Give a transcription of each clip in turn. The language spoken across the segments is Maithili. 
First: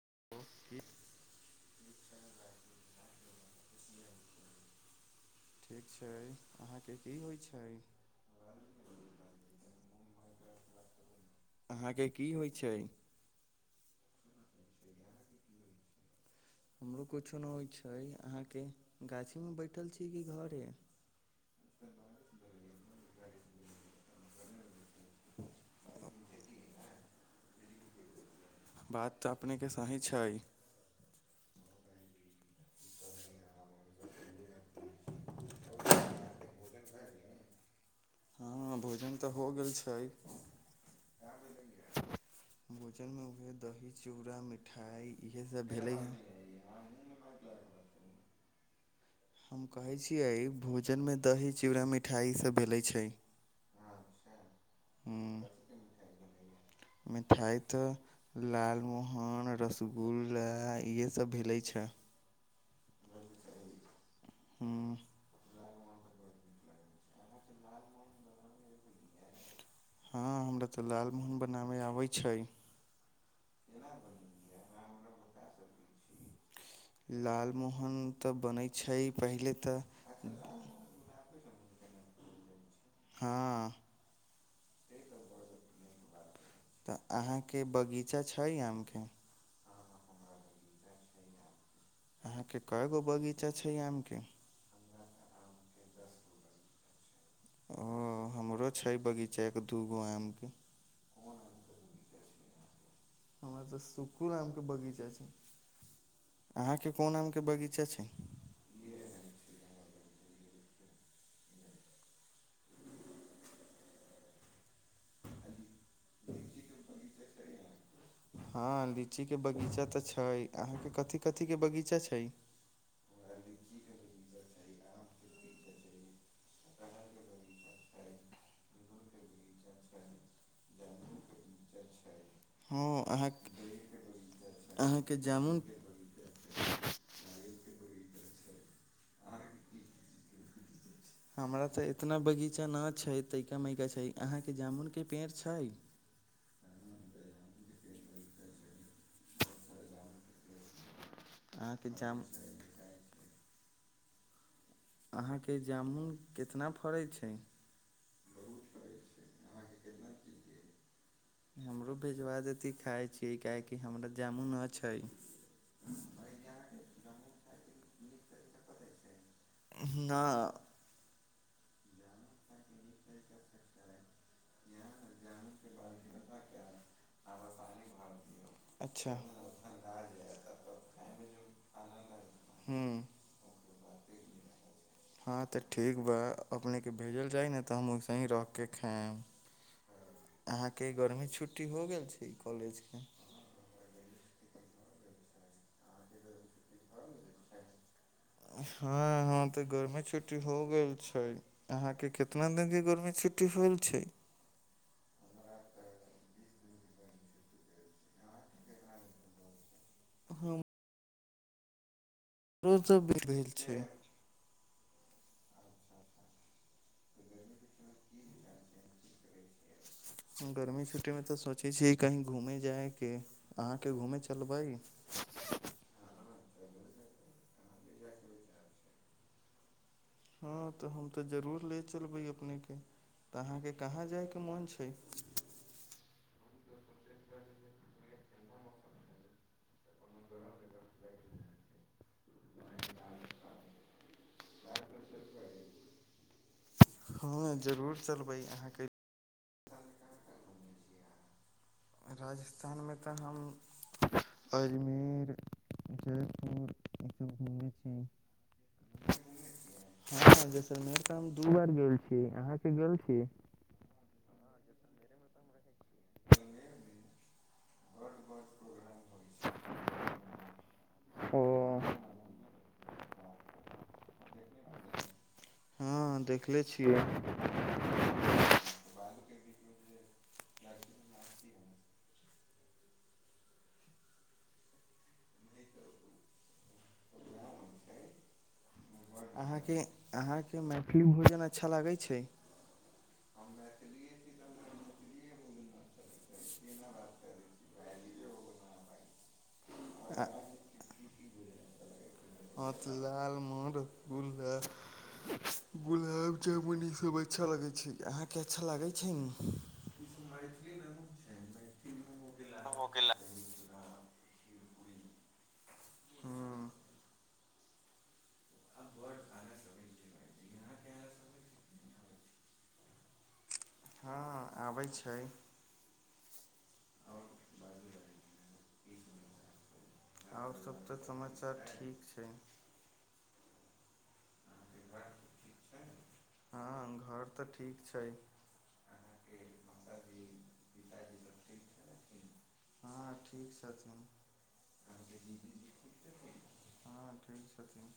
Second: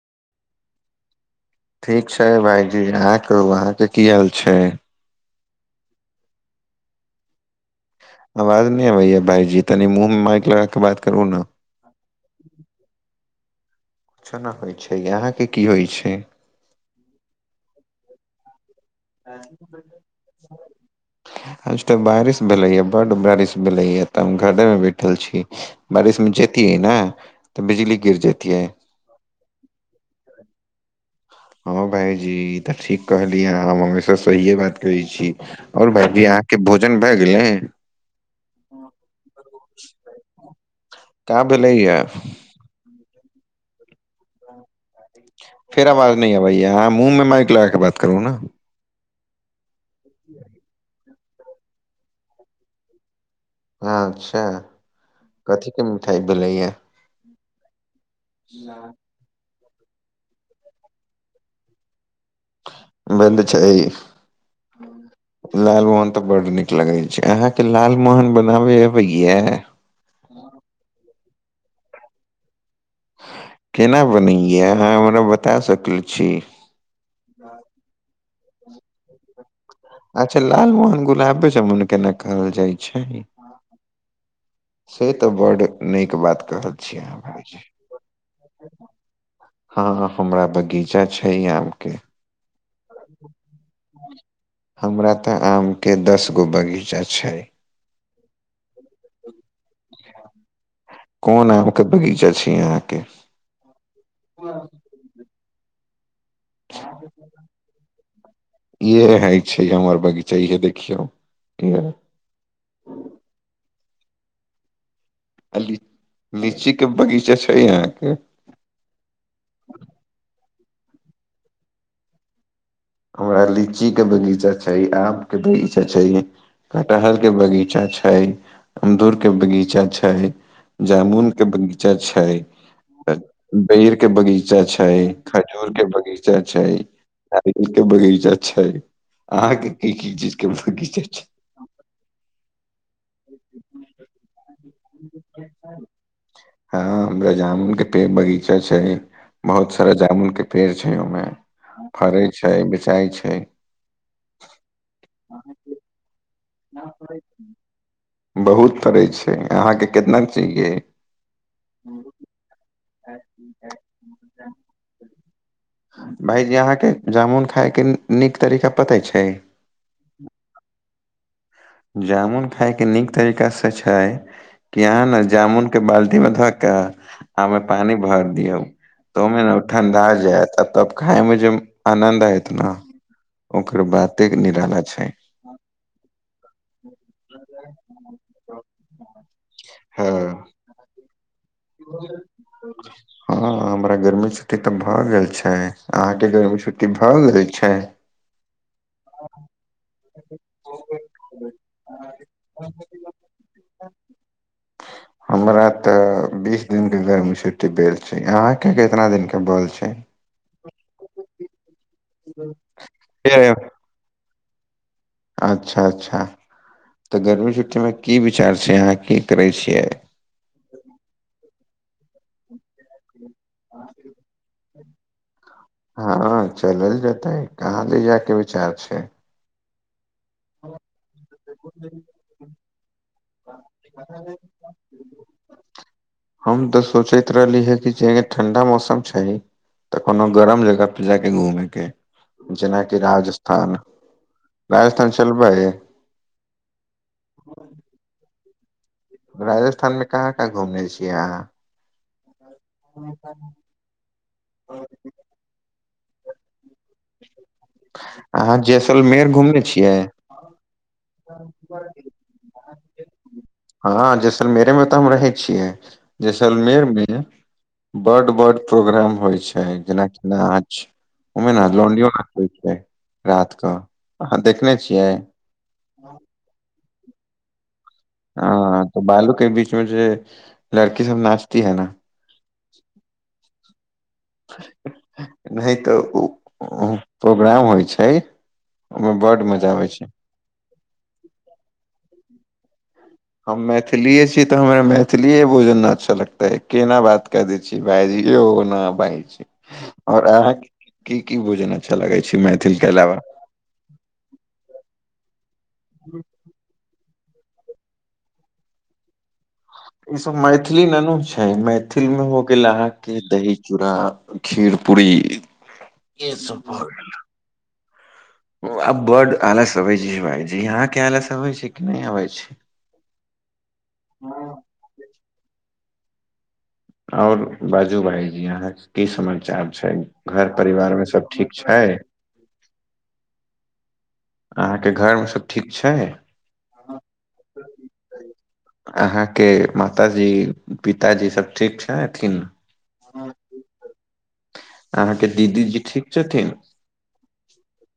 [inaudible] ठीक छै भाायजी अहाँ कहू अहाँके की हाल छै ठीक छै अहाँके की होइ छै आवाज नहि अ भैया भाइ जी तानी मुंह मे माइक लगा के बात करू न आे की होइ छै किछो नहि होइ छै अहाँके की होइत छै हमरो किछो नहि होइ छै अहाँके गाछी मे बैठल छी कि घरे आज तऽ बारिश भेलै बड बारिश भेलै त [unintelligible] घरे मे बैठल छी बारिश में जतियये ने तऽ बिजली गिर जेत बात तऽ अपनेके सही छै हँ भाायजी ई तऽ ठीक कहलियै हम हमेशा सहिए बात करै छी आओर भाईजीह भोजन भए गेलै हँ भोजन तऽ हो गेल छै क भेलै भोजन मे दही चूड़ा मिठाइ फेर आवाज न अबैयाँ मुँह में माइक लग के बात करू ने हम कहै छियै भोजनमे दही चिड़ा मिठाई ईसभ भेलै छै अच्छा कथी के मिठाइ भैलय या मिठाइ त लाल मोहन रस सुगुल इहे सब भेले छ बन्द छैइ हूँ लालमोहन तऽ बड नीक लगै छै अहाँके लालमोहन बनाबे अबै यए हँ हमरा तऽ लाल मोहन ब नामे आबै छै केना बनें या अहाँ हमरा बता सक कल्ष [unintelligible] लालमोहन तऽ बनै छै पहिले तऽ अच्छा लालमोहन गुलाबे जामुन के ने कहल जाइ छै छैी हँ से तऽ बड्ड नीक बात कहल तऽ छीियै अहाँ भायजी अहाँके बगीचा छै आमके हँ हमरा बगीचा छै आम के अहाँके कय गो बगीचा छै आमके हमरा ते आम के दस गो बगीचा छै ओ हमरो छै बगीचे के क दू गो आमके कोन आम के बगीचा छै यहाँ हमर तऽ सुखुर आमके बगीचा छै [unintelligible] अहाँके कोन आमके बगीचा छै इ ह छै हमर बगीचा चहिए देखियौ अल लीची के बगीचा छै यहाँके हँ लीचीके बगीचा तऽ छै अहाँके कथी कथी के बगीचा छै हमरा लीची के बगीचा छै छै आम के बगीचा छै कटहर के बगीचा छै अमदूर के बगीचा छै जामुन के बगीचा छै हँ अहाँ बेर के बगीचा छै अहाँके जामुन खजूर के बगीचा छै बगीचा छै अहाँ के की की चीज के बगीचा छै हमरा तऽ इतना बगीचा न छै तयका मयका छै अहाँके जामुनके पेड़ छै हँ हमरा जामुन के पेड़ बगीचा छै बहुत सारा जामुन के पेड़ छै ओमें अहाँके जामुन बेचइ छै अहाँके जामुन कितना फड़ै छै बहुत फड़ै छै अहाँके केतना चाहियै हमरो भेजबा देती खाइ छियै काहेकि हमरा जामुन न छै भायजी अहाँके जामुन खाायके नीक तरीका पता छै ना जामुन खायके नीक तरीकासँ छै कि यहाँ ने जामुन के बाल्टी मे धोकऽ आ पानी भर दियौ अच्छा त ओहिमे ने ठंडा जायत तब खाय मे जे आनन्द आयत ने हूँ एकर बाते निराला छै हँ तऽ ठीक बा अपने के भेजल जै ने तऽ हम उसेने रख के गैस हँ आंहा के ह छूट [inaudible] हँ हमरा गरमी छुटी छुट्टी तऽ भए गेल छै अहाँके गरमी छुट्टी भए गेल छै हँ ह तऽ गर्मी छुट्टी हो गेल छै अहाँके कितना दिन के गर्मी छुट्टी होल छै हमरा तऽ बीस दिन के गरमी छुट्टी भेल छै अंहा के कितना दिन के भेल छै ह [inaudible] रोज भ भेल छै [unintelligible] अच्छा अच्छा तऽ गर्मी छुट्टीमे की विचार छै अहाँ की करै छियै गर्मी छुटी मे तऽ सोच छियै से कहीं घूमे जायके अहाँके घूमे चलबै हँ चलल जेतै कहाँ ले जाय के विचार छै हँ तऽ हम तऽ जरूर ले चलबै अपने के तऽ अहाँके कहाँ जायके मोन छै हम तऽ सोचैत रहली है कि जे ठंडा मौसम छै तऽ कोनो गरम जगह पे जायके घूमेके जेनाकि राजस्थान राजस्थान चलबै हँ जरूर चल बै घुमने छियै अहाँ राज स्थानमे तऽ हम अजमेर जयपुर [unintelligible] अहाँ जैसलमेर घूमने छियै [unintelligible] हँ जैसेलमेर तऽ हम दू बार गेल छी अहाँके गेल छी खतम रहै छियै जैसलमेरमे बड बड प्रोग्राम होइ छै जेनाकि नाच ओ ओमे ने लियो रात कऽ अहाँ देखने छियै हँ देखले छियै कै बीच मे जे लड़की सब नाचती है न नहि तऽ ओ ओहिमे बड अहाँ मजा के आबै छै अहाँ के मैथिली भोजन अच्छा लागैछै हम मैथिलीए छी तऽ हमर मैथिली भोजन न अच्छा लगतै है केना बात क दै छी भाइजी य न भइज और अहाँ की की भोजन ह ह लाल म गुला गुलाब जामुन इ सब खूब अच्छा लगै छै अहाँके अच्छा लागै छै ने ई सब मैथिली ननू छै मैथिल मे हो गेल अहाँके दही चूड़ा खीर पुरी ए हँ सब भ गेल आब बड आलस अबै छै भायजी अहाँके आलस अबै छै कि नहि अबै छै हँ आबै छै आओर बाजू भाई जी अहाँके की समाचार छै घर आओर सभ तऽ परिवारमे सब ठीक समाचार छै अहाँके घरमे सभ ठीक छै हँ घर तऽ ठीक छै अहाँके माताजी पिताजी सब ठीक छथिन हँ ठीक छथिन [unintelligible] अहाँके दीदीजी ठीक छथिन हँ ठीक छथिन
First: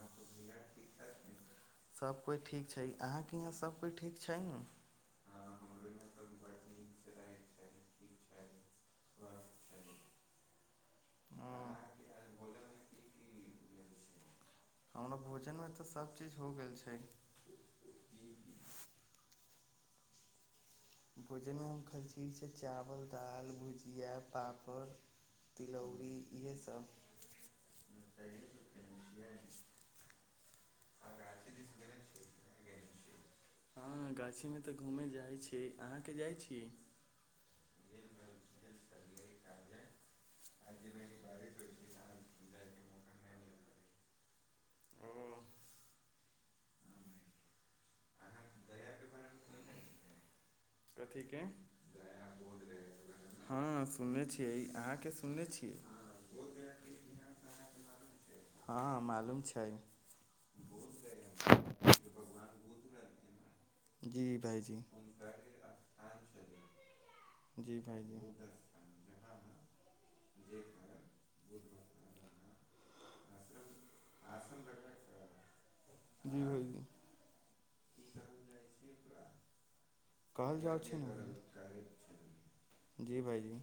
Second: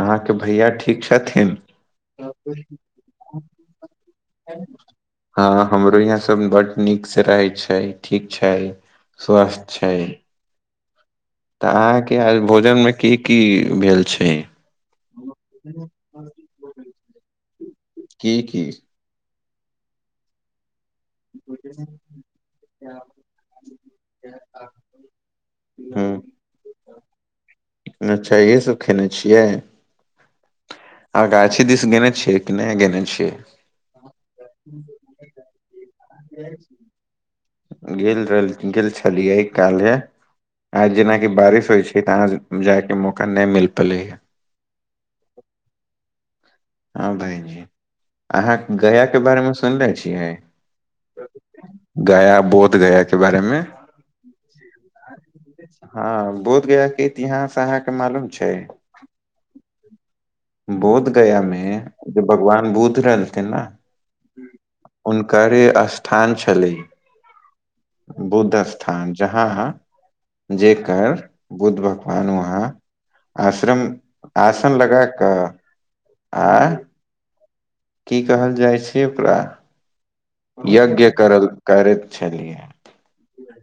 अहाँके भैया ठीक छथिन सभ कोइ ठीक छै अहाँके यहाँ सभ कोइ ठीक छै ने हँ हमरो यहाँ सब बड नीक से रहैत छै ठीक छैक स्वस्थ छैक हँ तऽ अहाँके भोजनमे की की भेल छैक हमरा भोजनमे तऽ सभचीज हो गेल छै की की भोजन खै च छै चावल दालि भुजिया पापड़ ह तिलौरी इएहसभ [unintelligible] अच्छा यहसभ खयने छियैक आ गाछी दिस गेने छिये की नहि गेने छियैक हँ गाछीमे तऽ घूमै जाइ छी अहाँके जाइ छी [inaudible] गेल रहल गेल छलियै काल्हे आज जेनाकि बारिश होइत छैक तऽ अहाँ जाय केँ मौका नहि मिल पले ओ [inaudible] हँ भायजी अहाँ गया केँ बारे मे सुनले छियैक कथीके गया बोध गया केंँ बारे मे हँ सुनने छियै अहाँके सुनने छियै हँ बोध गया केँ इतिहास अहाँके मालूम छैक हँ मालूम छै बोध गया मे हें जे भगवान बुद्ध बुद्ध रहलथिे ने जी भाइजी हुनकर स्थान छलै जी भाइजी बुद्ध स्थान जहाँ जेकर बुद्ध भगवान वहाँ आश्रममे आसन लगााकऽ जी भाइजी आँ की कहल जाइत छैक ओकरा कहल जाउ छै यज्ञ करल ने करैत छलिय भाइजी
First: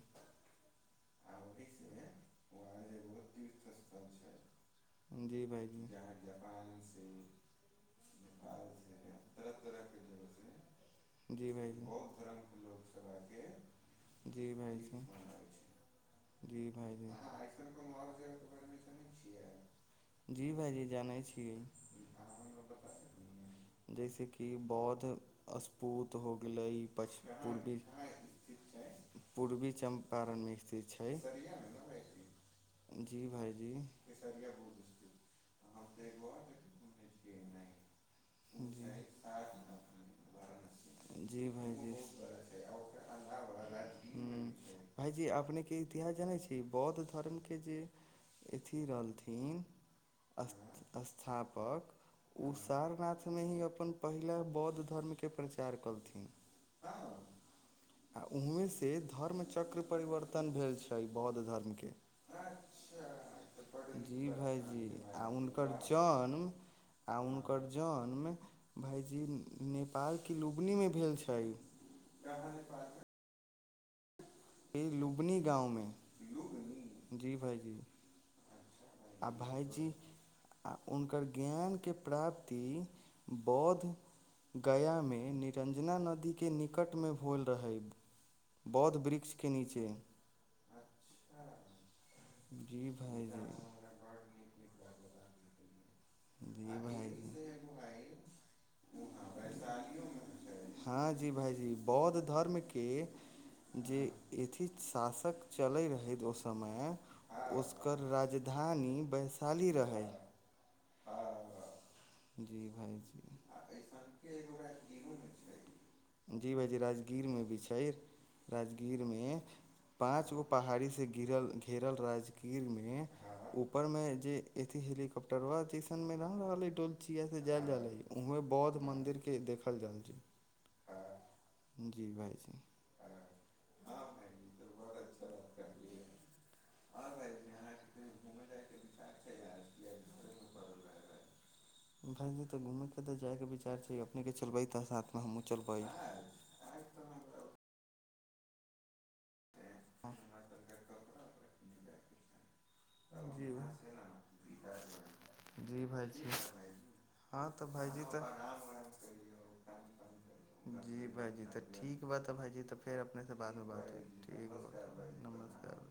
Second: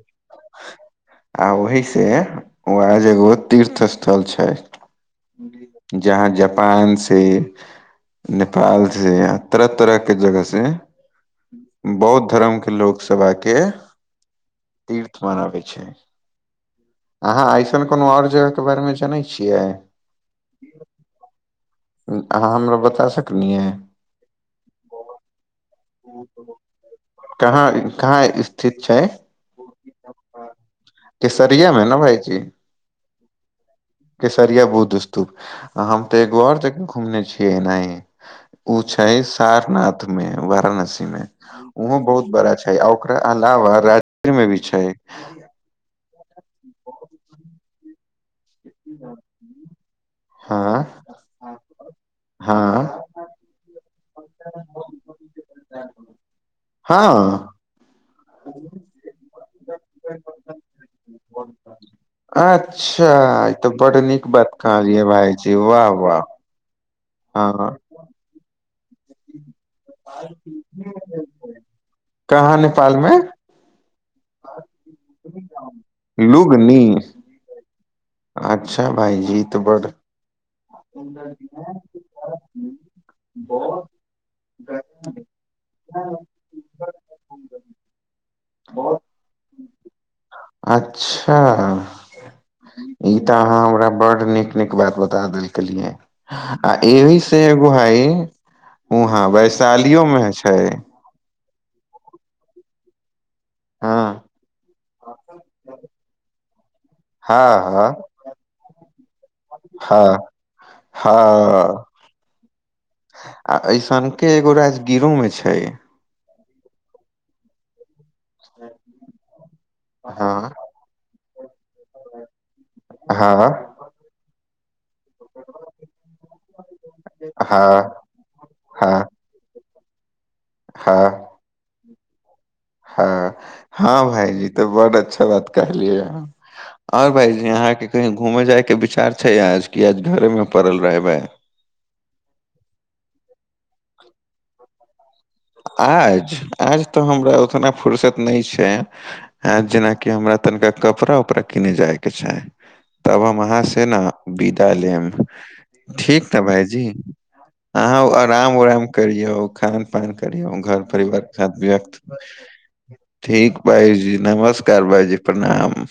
आ ओही से वज एगो तीर्थ स्थल छैक जी भाइजी जी भाइजी जहाँ जापान से नेपाल से य तरह तरहकेँ जगह से जी भाइजी बौद्ध धर्मकेँ लोकसभ आकेँ जी भाइजी तीर्थ मानाबय छैक जी भाइजी अहाँ ऐसन कोनो आर जगह केँ बारेमे जानै छियै जी अहाँ बता सकलियै जैस की बौद्ध अस्पुत हो गेलै पछ कहाँ पूर्वी कहाँ स्थित छै पूर्वी चंपारण मे स्थित छै [inaudible] केसरिया मे ने भाइजी जी भाइजी केसरिया बुध स्तूप आ हम तऽ एगो ओर जगह घुमने छी नहि ओ छै सारनाथ मे वारणसी मे जी ओहो भाइजी बहुत बड़ा छैक आ ओकरा अलावा राजगीर मे भी छैक भाइ जनै छी बौद्ध धर्म केँ जे अथी रहलथिन अस हँ अस्थापक [inaudible] ऊ हँ सारनाथ [inaudible] में ही अपन पहिला बौद्ध धर्मके प्रचार कलथिन हँ आ ओहएँसँ धर्म चक्र परिवर्तन भेल छै बौद्ध धर्मके अच्छा ई तऽ बड़ नीक जी बात भायजी कहलियै भाायजी वाह वाह आउनकर हँ जन्म भइजी नेपालके लुबनी मे भेल छै कहाँ ई लुबनी गाँवमे लुबनी जी भायजी अच्छा भाइ आ जीत बड़ भायजी आ हुनकर ज्ञानके प्राप्ति बौद्धगयामे निरञ्जना नदीके निकटमे भेल रहै बौद्ध वृक्ष अच्छा जी ई तऽ अहाँ भाइजी हमरा बड़ नीक नीक ात बता दिलकेियए जी आ एहि से भाइजी एगो हई वहाँ वैशालीयो मे छै हँ जी बौद्ध धर्म के जे हँ अथी शासक चलैत रहै ओ समय हँ हँ ओकर राजधानी वैशाली रहै हँ हँ जी भाइजी आ ऐसनके एगो राजगीरो मे छै जी भाइजी राजगीरमे भी छै राजगीरमे पाँच गो हँ पहाड़ी से गिरल घेरल राज ीर मे हँ ऊपर में जेथ हेलिकॉप्टर बा जसन में रह रहल है डोल छ से जल हँ जलै उह बौद्ध हँ मन्दिर के देखल हँ जी हाँ जी हँ जी भाइ हँ हँ भाायजी तऽ बड्ड अच्छा बात कहलियै ह आओर भाायजी अहाँके कहीँ घूमय जायके विचार छै आज कि आज घरेमे पड़ल रहय भा भायी त घूमे के तऽ जाय के विचार छै अपने केल पै तसथ आज आज तऽ हमरा उतना फुुरसत नहि छैक ह जेनाकि हमरा तनिका कपड़ा उपड़ा किने जाय कि छैक तब हम जी अहाँ से ने विदा लेब जी भाइजी ठीक ने भायजी हँ तऽ अहाँ भाइजी तऽ आराम उराम करियौ खान पान कर घर जी परिवार सा भाइजी तऽ व्त ठीक बा तऽ भाइजी तऽ फेर अपनेसँ ठीक बादमे बात भाइजी होइ ठीक नमस्कार बा भाइजी प्रणाम नमस्कार